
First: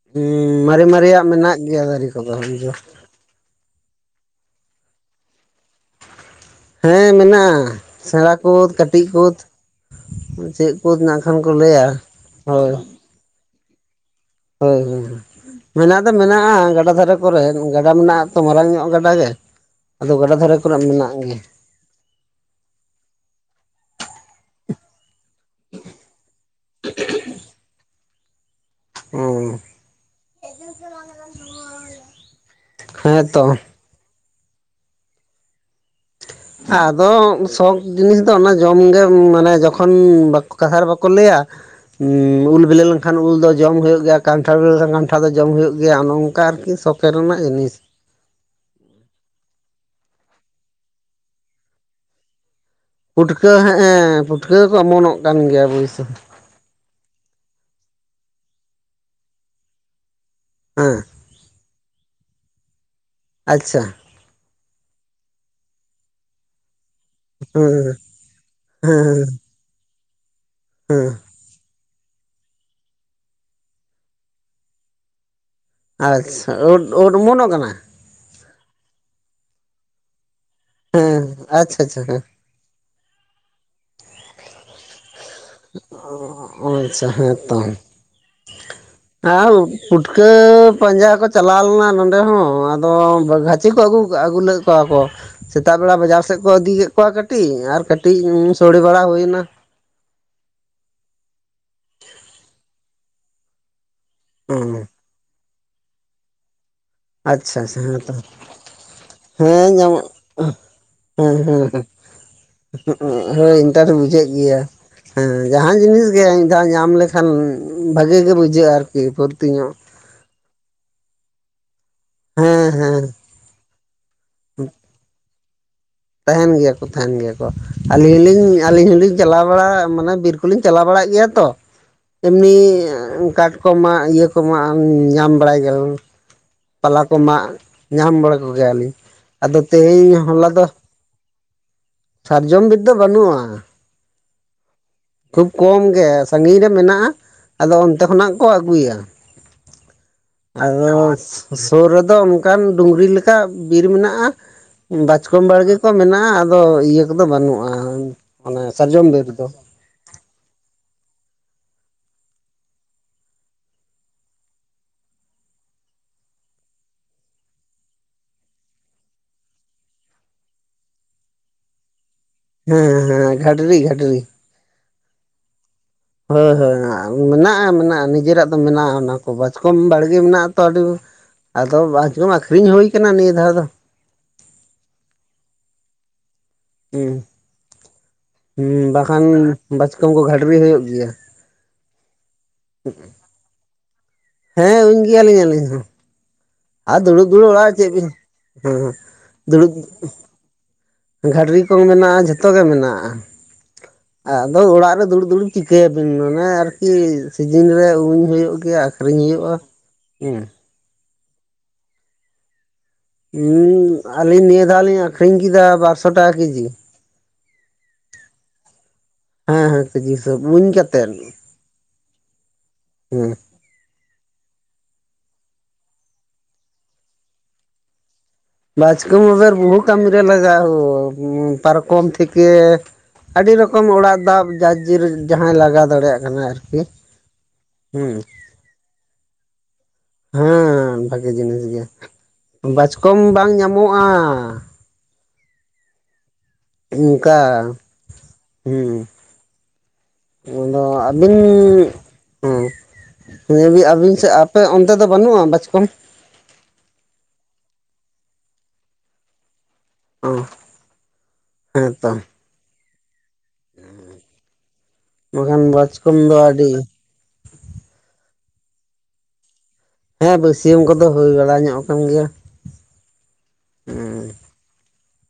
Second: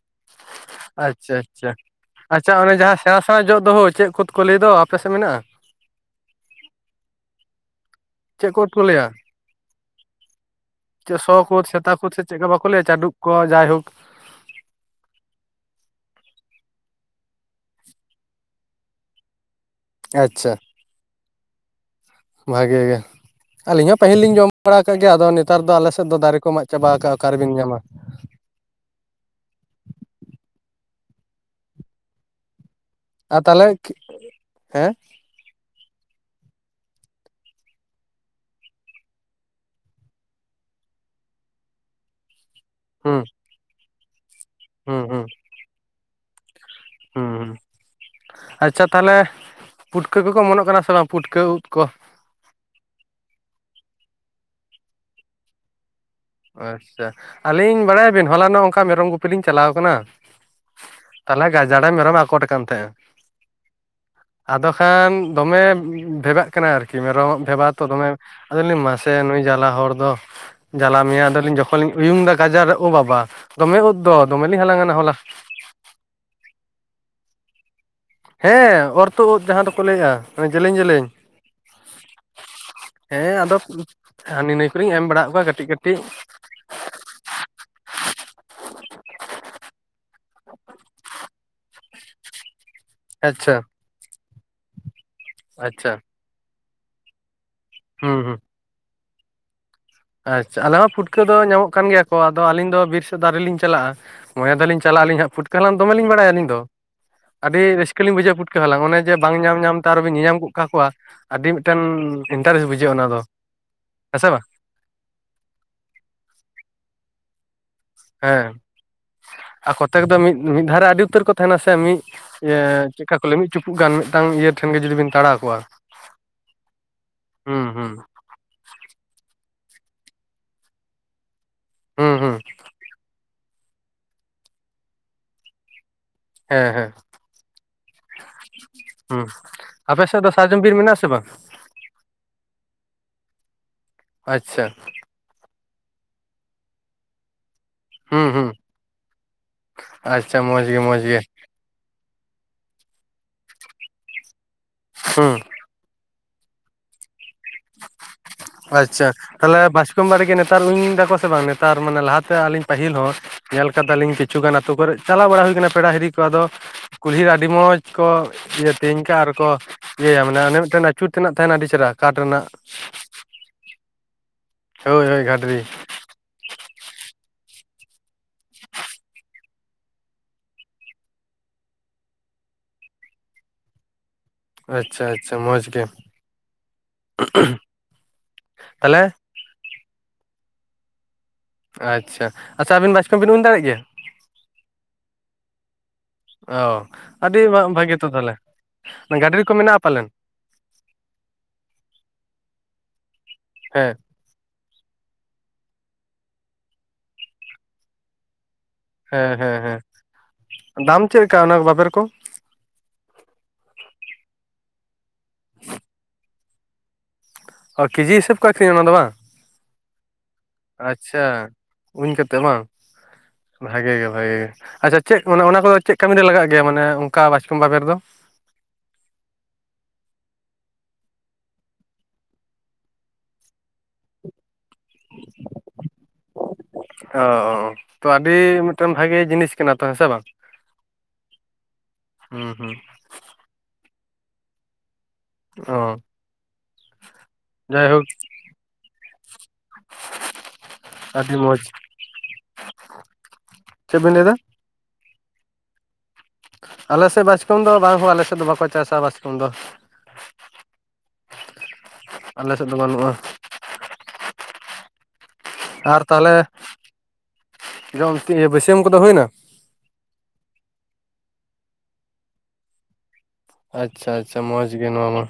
ᱦᱩᱸ ᱢᱟᱨᱮ ᱢᱟᱨᱮᱭᱟᱜ ᱟᱪᱪᱷᱟ ᱢᱮᱱᱟᱜ ᱟᱪᱪᱷᱟ ᱜᱮᱭᱟ ᱫᱟᱨᱮ ᱠᱚᱫᱚ ᱟᱪᱪᱷᱟ ᱡ ᱚᱱᱮ ᱡᱟᱦᱟᱸ ᱥᱮᱬᱟ ᱥᱮᱬᱟ ᱡᱚᱜ ᱫᱚᱦᱳ ᱪᱮᱫ ᱠᱷᱫ ᱠᱚ ᱞᱟᱹᱭ ᱫᱚ ᱟᱯᱮᱥᱮᱫ ᱢᱮᱱᱟᱜ-ᱟ? ᱦᱮᱸ ᱢᱮᱱᱟᱜ-ᱟ ᱥᱮᱬᱟ ᱪᱮᱫ ᱠᱳᱫ ᱠᱩᱫ ᱠᱚ ᱞᱟᱹᱭᱟ ᱠᱟᱹᱴᱤᱡ ᱠᱳᱫ ᱪᱮᱫ ᱪᱮ ᱪ ᱥᱚ ᱠᱳᱫ ᱥᱮᱛᱟ ᱠᱳᱫ ᱥᱮ ᱪᱮᱫᱠᱟ ᱵᱟᱠᱚ ᱞᱟᱹᱭᱟ ᱪᱟᱰᱩᱵ ᱠᱚ ᱡᱟᱭᱦᱳᱠ᱾ ᱦᱳᱭ ᱦᱳᱭ ᱢᱮᱱᱟᱜ ᱫᱚ ᱢᱮᱱᱟᱜ-ᱟ ᱜᱟᱰᱟ ᱫᱷᱟᱨᱮ ᱠᱚᱨᱮ ᱜᱟᱰᱟ ᱢᱮᱱᱟᱜ-ᱟ ᱛᱚ ᱢᱟᱨᱟᱝ ᱧᱚᱜ ᱜᱟᱰᱟ ᱜᱮ ᱟᱫᱚ ᱜᱟᱰᱟ ᱟᱪᱪᱷᱟ ᱫᱷᱟᱨᱮ ᱠᱚᱨᱮᱱᱟᱜ ᱢᱮᱱᱟᱜ ᱜᱮ᱾ ᱵᱷᱟᱜᱮ ᱜᱮ ᱟᱹᱞᱤᱧ ᱦᱚᱸ ᱯᱟᱹᱦᱤᱞ ᱞᱤᱧ ᱡᱚᱢ ᱵᱟᱲᱟ ᱟᱠᱟᱫ ᱜᱮᱭᱟ ᱟᱫᱚ ᱱᱮᱛᱟᱨ ᱫᱚ ᱟᱞᱮᱥᱮᱫ ᱫᱚ ᱫᱟᱨᱮ ᱠᱚ ᱢᱟᱜ ᱪᱟᱵᱟ ᱟᱠᱟ-ᱟ ᱚᱠᱟᱨᱮᱵᱤᱱ ᱧᱟᱢᱟ᱾ ᱦᱩᱸ [unintelligible] ᱟᱨ ᱛᱟᱞᱦᱮ ᱦᱮᱸ ᱟᱫᱚ ᱥᱚᱠ ᱡᱤᱱᱤᱥ ᱫᱚ ᱚᱱᱟ ᱡᱚᱢᱜᱮ ᱢᱟᱱᱮ ᱡᱚᱠᱷᱚᱱ ᱠᱟᱛᱷᱟ ᱨᱮ ᱵᱟᱠᱚ ᱞᱟᱹᱭᱟ᱾ ᱩᱸᱻ ᱩᱞ ᱵᱮᱞᱮ ᱞᱮᱱᱠᱷᱟᱱ ᱦᱩᱸ ᱩᱞ ᱫᱚ ᱡᱚᱢ ᱦᱩᱭᱩᱜ ᱜᱮᱭᱟ ᱠᱟᱱᱴᱷᱟᱲ ᱵᱮᱞᱮ ᱞᱮᱱᱠᱷᱟᱱ ᱦᱩᱸ ᱠᱟᱱᱴᱷᱟᱲ ᱦᱩᱸ ᱫᱚ ᱡᱚᱢ ᱦᱩᱭᱩᱜ ᱜᱮᱭᱟ ᱚᱱᱮ ᱚᱱᱠᱟ ᱟᱨᱠᱤ ᱥᱚᱠᱮ ᱨᱮᱱᱟᱜ ᱦᱩᱸ ᱡᱤᱱᱤᱥ ᱟᱪᱪᱷᱟ ᱛᱟᱞᱦᱮ ᱯᱩᱴᱠᱟᱹ ᱠᱚᱠᱚ ᱚᱢᱚᱱᱚᱜ ᱠᱟᱱᱟ ᱥᱮ ᱵᱟᱝ ᱯᱩᱴᱠᱟᱹ ᱩᱫᱹ ᱠᱚ ᱯᱩᱴᱠᱟᱹ ᱦᱮᱸ ᱮᱸ ᱯᱩᱴᱠᱟᱹ ᱠᱚ ᱚᱢᱚᱱᱚᱜ ᱠᱟᱱ ᱜᱮᱭᱟ ᱚᱵᱚᱥᱚᱹ᱾ ᱟᱪᱪᱷᱟ ᱟᱹᱞᱤᱧ ᱵᱟᱲᱟᱭᱟ ᱵᱤᱱ ᱦᱚᱞᱟᱱᱚᱜ ᱚᱱᱠᱟ ᱢᱮᱨᱚᱢ ᱜᱩᱯᱤ ᱞᱤᱧ ᱪᱟᱞᱟᱣ ᱟᱠᱟᱱᱟ ᱦᱮᱸ ᱛᱟᱦᱚᱞᱮ ᱜᱟᱡᱟᱲᱨᱮ ᱢᱮᱨᱚᱢ ᱟᱠᱚᱴ ᱠᱟᱱ ᱛᱟᱦᱮᱱᱼᱟ᱾ ᱟᱪᱪᱷᱟ ᱟᱫᱚ ᱠᱷᱟᱱ ᱫᱚᱢᱮ ᱵᱷᱮᱵᱷᱟᱜ ᱠᱟᱱᱟᱭ ᱟᱨᱠᱤ ᱢᱮᱨᱚᱢ ᱵᱷᱮᱵᱟᱳ ᱛᱚ ᱦᱮᱸ ᱫᱚᱢᱮ ᱟᱫᱚᱞᱤᱧ ᱢᱟᱥᱮ ᱦᱮᱸ ᱱᱩᱭ ᱡᱟᱞᱟ ᱦᱚᱲ ᱫᱚ᱾ ᱡᱟᱞᱟ ᱦᱮᱸ ᱢᱮᱭᱟ ᱟᱞᱤᱧ ᱡᱚᱠᱷᱚᱱᱞᱤᱧ ᱩᱭᱩᱝᱫᱟ᱾ ᱜᱟᱡᱟᱲ ᱨᱮ ᱳ ᱵᱟᱵᱟ! ᱫᱚᱢᱮ ᱩᱫ ᱫᱚ ᱫᱚᱢᱮᱞᱤᱧ ᱦᱟᱞᱟᱝᱟᱱᱟ ᱦᱚᱞᱟ᱾ ᱟᱪᱪᱷᱟ ᱳᱫ ᱳᱫ ᱚᱢᱚᱱᱚᱜ ᱠᱟᱱᱟ ᱦᱮᱸ ᱚᱨ ᱛᱳᱫ ᱳᱫ ᱡᱟᱦᱟᱸ ᱫᱚᱠᱚ ᱞᱟᱹᱭᱟ ᱡᱮᱞᱮᱧ ᱡᱮᱞᱮᱧ ᱦᱮᱸ ᱟᱪᱪᱷᱟ ᱟᱪᱪᱷᱟ ᱦᱮᱸ ᱦᱮᱸ ᱟᱫᱚ ᱦᱟᱹᱱᱤ ᱱᱟᱹᱭ ᱠᱚᱨᱮᱧ ᱮᱢ ᱵᱟᱲᱟᱫ ᱠᱚᱣᱟ ᱠᱟᱹᱴᱤᱡ᱾ ᱠᱟᱹᱴᱤᱡ ᱚ ᱟᱪᱪᱷᱟ ᱦᱮᱸ ᱛᱚ [inaudible] ᱟᱸ ᱯᱩᱴᱠᱟᱹ ᱯᱟᱸᱡᱟ ᱠᱚ ᱪᱟᱞᱟᱣ ᱞᱮᱱᱟ ᱱᱚᱸᱰᱮ ᱦᱚᱸ ᱟ ᱟᱫᱚ ᱟᱪᱪᱷᱟ ᱠᱷᱟᱪᱷᱤ ᱠᱚ ᱟᱹᱜᱩ ᱟᱹᱜᱩ ᱞᱮᱫ ᱠᱚᱣᱟ ᱠᱚ, ᱥᱮᱛᱟᱜ ᱟᱪᱪᱷᱟ ᱵᱮᱲᱟ ᱵᱟᱡᱟᱨ ᱥᱮᱫ ᱠᱚ ᱤᱫᱤᱭᱮᱫ ᱠᱮ ᱠᱚᱣᱟ ᱠᱟᱹᱴᱤᱡ ᱟᱨ ᱠᱟᱹᱴᱤᱡ ᱦᱩᱸ ᱦᱩᱸ ᱥᱳᱲᱮ ᱵᱟᱲᱟ ᱦᱩᱭᱱᱟ ᱟᱪᱪᱷᱟ ᱟᱞᱮ ᱦᱚ ᱯᱷᱩᱴᱠᱟᱹ ᱫᱚ ᱧᱟᱢᱚᱜ ᱠᱟᱱ ᱜᱮᱭᱟ ᱠᱚ ᱟᱫᱚ ᱟᱹᱞᱤᱧ ᱫᱚ ᱵᱤᱨ ᱥᱮᱫ ᱫᱚ ᱟᱨᱤᱞᱤᱧ ᱪᱟᱞᱟᱜᱼᱟ᱾ ᱢᱚᱱᱮ ᱫᱚᱞᱤᱧ ᱦᱩᱸ ᱪᱟᱞᱟᱜᱼᱟᱞᱤ ᱦᱟᱸ ᱯᱷᱩᱴᱠᱟ. ᱦᱟᱞᱟᱝ ᱫᱚᱢᱮᱞᱤᱧ ᱵᱟᱲᱟᱭ ᱟᱹᱞᱤᱧ ᱫᱚ᱾ ᱟᱪᱪᱷᱟ ᱟᱹᱰᱤ ᱟᱪᱪᱷᱟ ᱦᱮᱸᱛᱚ ᱨᱟᱹᱥᱠᱟᱹᱞᱤᱤᱧ ᱵᱩᱡᱟᱹᱟ ᱯᱩᱴᱠᱟᱹ ᱦᱟᱞᱟᱝ ᱚᱱᱮ ᱵᱟᱝ ᱧᱟᱢ ᱦᱮᱸ ᱧᱟᱢᱛᱮ ᱧᱟᱢᱚᱜ ᱟᱨᱚᱵᱤᱱ ᱧᱤᱧᱟᱢᱜ ᱠᱟ ᱠᱚᱣᱟ ᱦᱮᱸ ᱦᱮᱸ ᱚᱱᱟ ᱫᱚ ᱦᱳᱭ ᱤᱱᱴᱟᱨᱮᱥ ᱦᱮᱸ ᱵᱩᱡᱷᱟᱹᱜ ᱥᱮ ᱵᱟᱝ ᱜᱮᱭᱟ ᱦᱮᱸ ᱡᱟᱦᱟᱱ ᱡᱤᱱᱤᱥ ᱜᱮ ᱢᱤᱫᱷᱟᱣ ᱧᱟᱢ ᱞᱮᱠᱷᱟᱱ ᱵᱷᱟᱜᱮ ᱜᱮ ᱦᱮᱸ ᱵᱩᱡᱷᱟᱹᱜᱼᱟ ᱟᱨᱠᱤ ᱯᱷᱚᱨᱛᱤ ᱧᱚᱜ ᱟᱨ ᱠᱚᱛᱮᱠ ᱫᱚ ᱢᱤᱫ ᱫᱷᱟᱨᱮ ᱟᱹᱰᱤ ᱩᱛᱟᱹᱨ ᱠᱚ ᱛᱟᱦᱮᱱᱟ ᱥᱮ ᱢᱤᱫ ᱦᱮᱸ ᱤᱭᱟᱹ ᱦᱮᱸ ᱪᱮᱫᱠᱟ ᱠᱚ ᱞᱮ ᱢᱤᱫ ᱪᱩᱯᱩᱜ ᱜᱟᱱ ᱢᱤᱫ ᱢᱤᱫᱴᱟᱝ ᱤᱭᱟᱹ ᱴᱷᱮᱱ ᱜᱮ ᱡᱩᱫᱤ ᱰᱤᱱ ᱛᱟᱲᱟᱣ ᱠᱚᱜᱣᱟ ᱛᱟᱦᱮᱱ ᱜᱮᱭᱟ ᱠᱚ ᱛᱟᱦᱮᱱ ᱜᱮᱭᱟ ᱠᱚ ᱟᱹᱞᱤᱧ ᱞᱤᱧ ᱟᱞᱤᱧ ᱦᱚᱞᱤᱧ ᱪᱟᱞᱟᱣ ᱵᱟᱲᱟᱜ ᱢᱟᱱᱮ ᱵᱤᱨ ᱠᱚᱞᱤᱧ ᱪᱟᱞᱟᱣ ᱵᱟᱲᱟᱜ ᱜᱮᱭᱟ ᱛᱚ ᱦᱩᱸ ᱦᱩᱸ ᱮᱢᱱᱤ ᱠᱟᱴᱠᱚᱢ ᱢᱟᱜ ᱤᱭᱟᱹ ᱠᱚᱢᱟ ᱧᱟᱢ ᱵᱟᱲᱟᱭ ᱜᱮᱭ ᱦᱮᱸ ᱦᱮᱸ ᱯᱟᱞᱟ ᱠᱚ ᱢᱟᱜ ᱧᱟᱢ ᱵᱟᱲᱟ ᱠᱚᱜᱮᱭᱟᱞᱤᱧ ᱟᱫᱚ ᱛᱮᱦᱮᱧ ᱦᱚᱞᱟ ᱫᱚ ᱥᱮ ᱵᱟᱝ ᱥᱟᱨᱡᱚᱢ ᱵᱤᱫ ᱫᱚ ᱵᱟᱹᱱᱩᱜᱼᱟ ᱟᱪᱪᱷᱟ ᱠᱷᱩᱵ ᱠᱚᱢ ᱜᱮ ᱥᱟᱺᱜᱤᱧ ᱨᱮ ᱢᱮᱱᱟᱜᱼᱟ ᱟᱫᱚ ᱚᱱᱛᱮ ᱦᱩᱸ ᱠᱷᱚᱱᱟᱜ ᱠᱚ ᱦᱩᱸ ᱟᱹᱜᱩᱭᱟ ᱟᱪᱪᱷᱟ ᱢᱚᱸᱡᱽ ᱜᱮ ᱟᱫᱚ ᱢᱚᱸᱡᱽ ᱜᱮ ᱥᱩᱨ ᱨᱮᱫᱚ ᱚᱱᱠᱟᱱ ᱰᱩᱝᱨᱤ ᱞᱮᱠᱟ ᱵᱤᱨ ᱢᱮᱱᱟᱜᱼᱟ ᱦᱩᱸ ᱵᱟᱪᱠᱚᱢ ᱵᱟᱲᱜᱮ ᱠᱚ ᱢᱮᱱᱟᱜᱼᱟ ᱟᱫᱚ ᱤᱭᱟᱹ ᱠᱚᱫᱚ ᱵᱟᱹᱱᱩᱜᱼᱟ ᱚᱱᱮ ᱥᱟᱨᱡᱚᱢ ᱰᱤᱨ ᱨᱮᱫᱚ ᱥᱩᱛᱟ. ᱢ ᱵᱟᱨᱮᱜᱮ ᱱᱮᱛᱟᱨ ᱩᱭᱤᱧ ᱫᱟᱠᱚ ᱥᱮ ᱵᱟᱝ ᱱᱮᱛᱟᱨ ᱢᱟᱱᱮ ᱞᱟᱦᱟᱛᱮ ᱟᱹᱞᱤᱧ ᱯᱟᱹᱦᱤᱞ ᱦᱚᱸ ᱧᱮᱞ ᱠᱟᱫᱟᱞᱤᱧ ᱠᱤᱪᱷᱩᱩᱜᱟᱱ ᱟᱹᱛᱩ ᱠᱚᱨᱮᱜ ᱪᱟᱞᱟᱣ ᱵᱟᱲᱟ ᱦᱩᱭ ᱠᱟᱱᱟ ᱯᱮᱲᱟ ᱦᱤᱨᱤ ᱠᱚ ᱟᱫᱚ ᱠᱩᱞᱦᱤ ᱨᱮ ᱟᱹᱰᱤ ᱢᱚᱸᱡ ᱠᱚ ᱤᱭᱟᱹ ᱛᱮᱧ ᱠᱟᱜ ᱟᱨᱠᱚ ᱤᱭᱟᱹᱭᱟ ᱢᱟᱱᱮ ᱟᱱᱮ ᱢᱤᱫᱴᱮᱱ ᱟ ᱟᱹᱪᱩᱨ ᱛᱮᱱᱟᱜ ᱛᱟᱦᱮᱱᱟ ᱟᱹᱰᱤ ᱪᱮᱨᱦᱟ ᱠᱟᱴ ᱨᱮᱱᱟᱜ ᱦᱮᱸ ᱦᱮᱸ ᱜᱷᱟᱰᱨᱤ ᱜᱷᱟᱰᱨᱤ ᱦᱳᱭ ᱦᱳᱭ ᱜᱷᱟᱰᱨᱤ ᱦᱳᱭ ᱦᱳᱭ ᱢᱮᱱᱟᱜᱼᱟ ᱢᱮᱱᱟᱜᱼᱟ ᱱᱤᱡᱮᱨᱟᱜ ᱫᱚ ᱢᱮᱱᱟᱜᱼᱟ ᱚᱱᱟ ᱠᱚ ᱵᱟᱪ ᱼᱼᱠᱚᱢ ᱵᱟᱲᱜᱮ ᱢᱮᱱᱟᱜ ᱛᱚ ᱟᱹᱰᱤ ᱟᱫᱚ ᱵᱟᱪᱠᱚᱢ ᱟᱠᱠᱷᱨᱤᱧ ᱦᱩᱭ ᱠᱟᱱᱟ ᱱᱤᱭᱟᱹ ᱫᱷᱟᱣ ᱫᱚ ᱟᱪᱪᱷᱟ ᱟᱪᱪᱷᱟ ᱢᱚᱸᱡ ᱜᱮ ᱦᱩᱸ ᱦᱩᱸ ᱛᱟᱦᱚᱞᱮ ᱵᱟᱠᱷᱟᱱ ᱵᱟᱪᱠᱚᱢ ᱠᱚ ᱜᱷᱟᱰᱨᱤ ᱦᱩᱭᱩᱜ ᱜᱮᱭᱟ ᱟᱪᱪᱷᱟ ᱟᱪᱪᱷᱟ ᱟᱹᱵᱤᱱ ᱵᱟᱪᱠᱚᱢ ᱵᱤᱱ ᱩᱧ ᱫᱟᱲᱮᱭᱟᱜ ᱜᱮᱭᱟ? ᱦᱮᱸ ᱩᱧ ᱜᱮᱭᱟᱞᱤᱧ ᱟᱹᱞᱤᱧ ᱦᱚᱸ ᱚ ᱟᱨ ᱫᱩᱲᱩᱵ ᱟᱹᱰᱤ ᱫᱩᱲᱩᱵ ᱚᱲᱟᱜ ᱨᱮ ᱪᱮᱫ ᱵᱷᱟᱜᱮ ᱛᱚ ᱵᱤᱱ ᱛᱟᱦᱚᱞᱮ ᱦᱮᱸ ᱜᱟᱹᱰᱨᱤ ᱠᱚ ᱫᱩᱲᱩᱵ ᱢᱮᱱᱟᱜᱼᱟ ᱯᱟᱞᱮᱱ ᱜᱟᱹᱰᱨᱤ ᱠᱚ ᱢᱮᱱᱟᱜᱼᱟ ᱡᱷᱚᱛᱚ ᱜᱮ ᱢᱮᱱᱟᱜᱼᱟ ᱦᱮᱸ ᱟᱫᱚ ᱚᱲᱟᱜ ᱨᱮ ᱫᱩᱲᱩᱵ ᱫᱩᱲᱩᱵ ᱪᱤᱠᱟᱹᱭᱟᱵᱤᱱ ᱢᱟᱱᱮ ᱟᱨᱠᱤ ᱥᱤᱡᱤᱱ ᱨᱮ ᱩᱧ ᱦᱩᱭᱩᱜ ᱜᱮᱭᱟ ᱟᱠᱷᱨᱤᱧ ᱦᱮᱸ ᱦᱩᱭᱩᱜᱼᱟ ᱦᱮᱸ ᱦᱮᱸ ᱦᱩᱸ ᱫᱟᱢ ᱪᱮᱫ ᱞᱮᱠᱟ ᱚᱱᱟ ᱵᱟᱵᱮᱨ ᱠᱚ ᱦ ᱟᱹᱞᱤᱧ ᱱᱤᱭᱟᱹ ᱫᱷᱟᱣ ᱞᱤᱧ ᱟᱠᱷᱨᱤᱧ ᱠᱮᱫᱟ ᱵᱟᱨᱥᱚ ᱴᱟᱠᱟ ᱠᱮᱡᱤ ᱚ ᱠᱮᱡᱤ ᱦᱤᱥᱟᱹᱵᱽ ᱠᱚ ᱟᱠᱤᱨᱧᱟ ᱚᱱᱟ ᱫᱚ ᱵᱟᱝ ᱦᱮᱸ ᱦᱮᱸ ᱦᱤᱥᱟ. ᱵ ᱤᱧ ᱟᱪᱪᱷᱟ ᱩᱧ ᱠᱟᱛᱮ ᱵᱟᱝ ᱦᱮᱸ ᱵᱷᱟᱜᱮ ᱜᱮ ᱵᱷᱟᱜᱮ ᱜᱮ ᱟᱪᱪᱷᱟ ᱪᱮᱫ ᱢᱟᱱᱮ ᱚᱱᱟ ᱠᱚᱫᱚ ᱪᱮᱫ ᱠᱟᱹᱢᱤ ᱨᱮ ᱞᱟᱜᱟᱜ ᱜᱮᱭᱟ ᱢᱟᱱᱮ ᱚᱱᱠᱟ ᱵᱟᱪᱠᱚᱢ ᱵᱟᱵᱮᱨᱫᱚ ᱵᱟᱪᱠᱚᱢ ᱵᱟᱵᱮᱟᱨ ᱵᱚᱦᱩ ᱠᱟᱹᱢᱤ ᱨᱮ ᱞᱟᱜᱟᱜ ᱦᱳ ᱯᱟᱨᱠᱚᱢ ᱛᱦᱮᱠᱮ ᱟᱹᱰᱤ ᱨᱚᱠᱚᱢ ᱚᱲᱟᱜ ᱫᱟᱵ ᱡᱟᱨ ᱡᱮᱨ ᱡᱟᱦᱟᱸᱭ ᱞᱟᱜᱟᱣ ᱫᱟᱲᱮᱭᱟᱜ ᱠᱟᱱᱟ ᱟᱨᱠᱤ ᱚ ᱛᱚ ᱦᱮᱸ ᱟᱹᱰᱤ ᱢᱤᱫᱴᱮᱱ ᱵᱷᱟᱜᱮ ᱡᱤᱱᱤᱥ ᱠᱟᱱᱟ ᱛᱚ ᱦᱮᱸ ᱥᱮ ᱵᱟᱝ ᱦᱮᱸ ᱵᱷᱟᱜᱤ ᱡᱤᱱᱤᱥ ᱜᱮᱭᱟ ᱦᱩᱸ ᱦᱩᱸ ᱵᱟᱪᱠᱚᱢ ᱵᱟᱝ ᱧᱟᱢᱚᱜᱼᱟ ᱚ ᱚᱝᱠᱟ ᱡᱟᱭᱦᱳᱠ ᱦᱮᱸ ᱟᱫᱚ ᱟᱹᱵᱤᱱ ᱟᱹᱰᱤ ᱢᱚᱸᱡᱽ ᱦᱮᱸ ᱦ ᱪᱮᱫ ᱵᱤᱱ ᱟᱵᱤᱱ ᱞᱟᱹᱭ ᱥᱮᱫ ᱮᱫᱟ ᱟᱯᱮ ᱚᱱᱛᱮ ᱫᱚ ᱵᱟᱹᱱᱩᱜᱼᱟ ᱵᱟᱪᱠᱚᱢ ᱟᱞᱮᱥᱮᱫ ᱵᱟᱪᱠᱚᱢ ᱫᱚ ᱵᱟᱝᱦᱚ ᱟᱞᱮ ᱥᱮᱫ ᱫᱚ ᱵᱟᱠᱚ ᱪᱟᱥᱟ ᱵᱟᱪᱠᱚᱢ ᱫᱚ ᱦᱮᱸ ᱛᱚ ᱟᱞᱮᱥᱮᱫ ᱫᱚ ᱵᱟᱹᱱᱩᱜᱼᱟ ᱵᱟᱠᱷᱟᱱ ᱟᱨ ᱵᱟᱪᱠᱚᱢ ᱛᱟᱦᱚᱞᱮ ᱫᱚ ᱟᱹᱰᱤ ᱡᱚᱢ ᱛᱤ ᱵᱟᱹᱥᱭᱟᱢ ᱠᱚᱫᱚ ᱦᱩᱭᱱᱟ? ᱦᱮᱸ ᱵᱟᱹᱥᱭᱟᱹᱢ ᱠᱚᱫᱚ ᱦᱩᱭ ᱵᱟᱲᱟ ᱧᱚᱜ ᱠᱟᱱ ᱜᱮᱭᱟ᱾ ᱟᱪᱪᱷᱟ ᱦᱮᱸ ᱟᱪᱪᱷᱟ ᱢᱚᱸᱡᱽ ᱜᱮ ᱱᱚᱣᱟ ᱢᱟ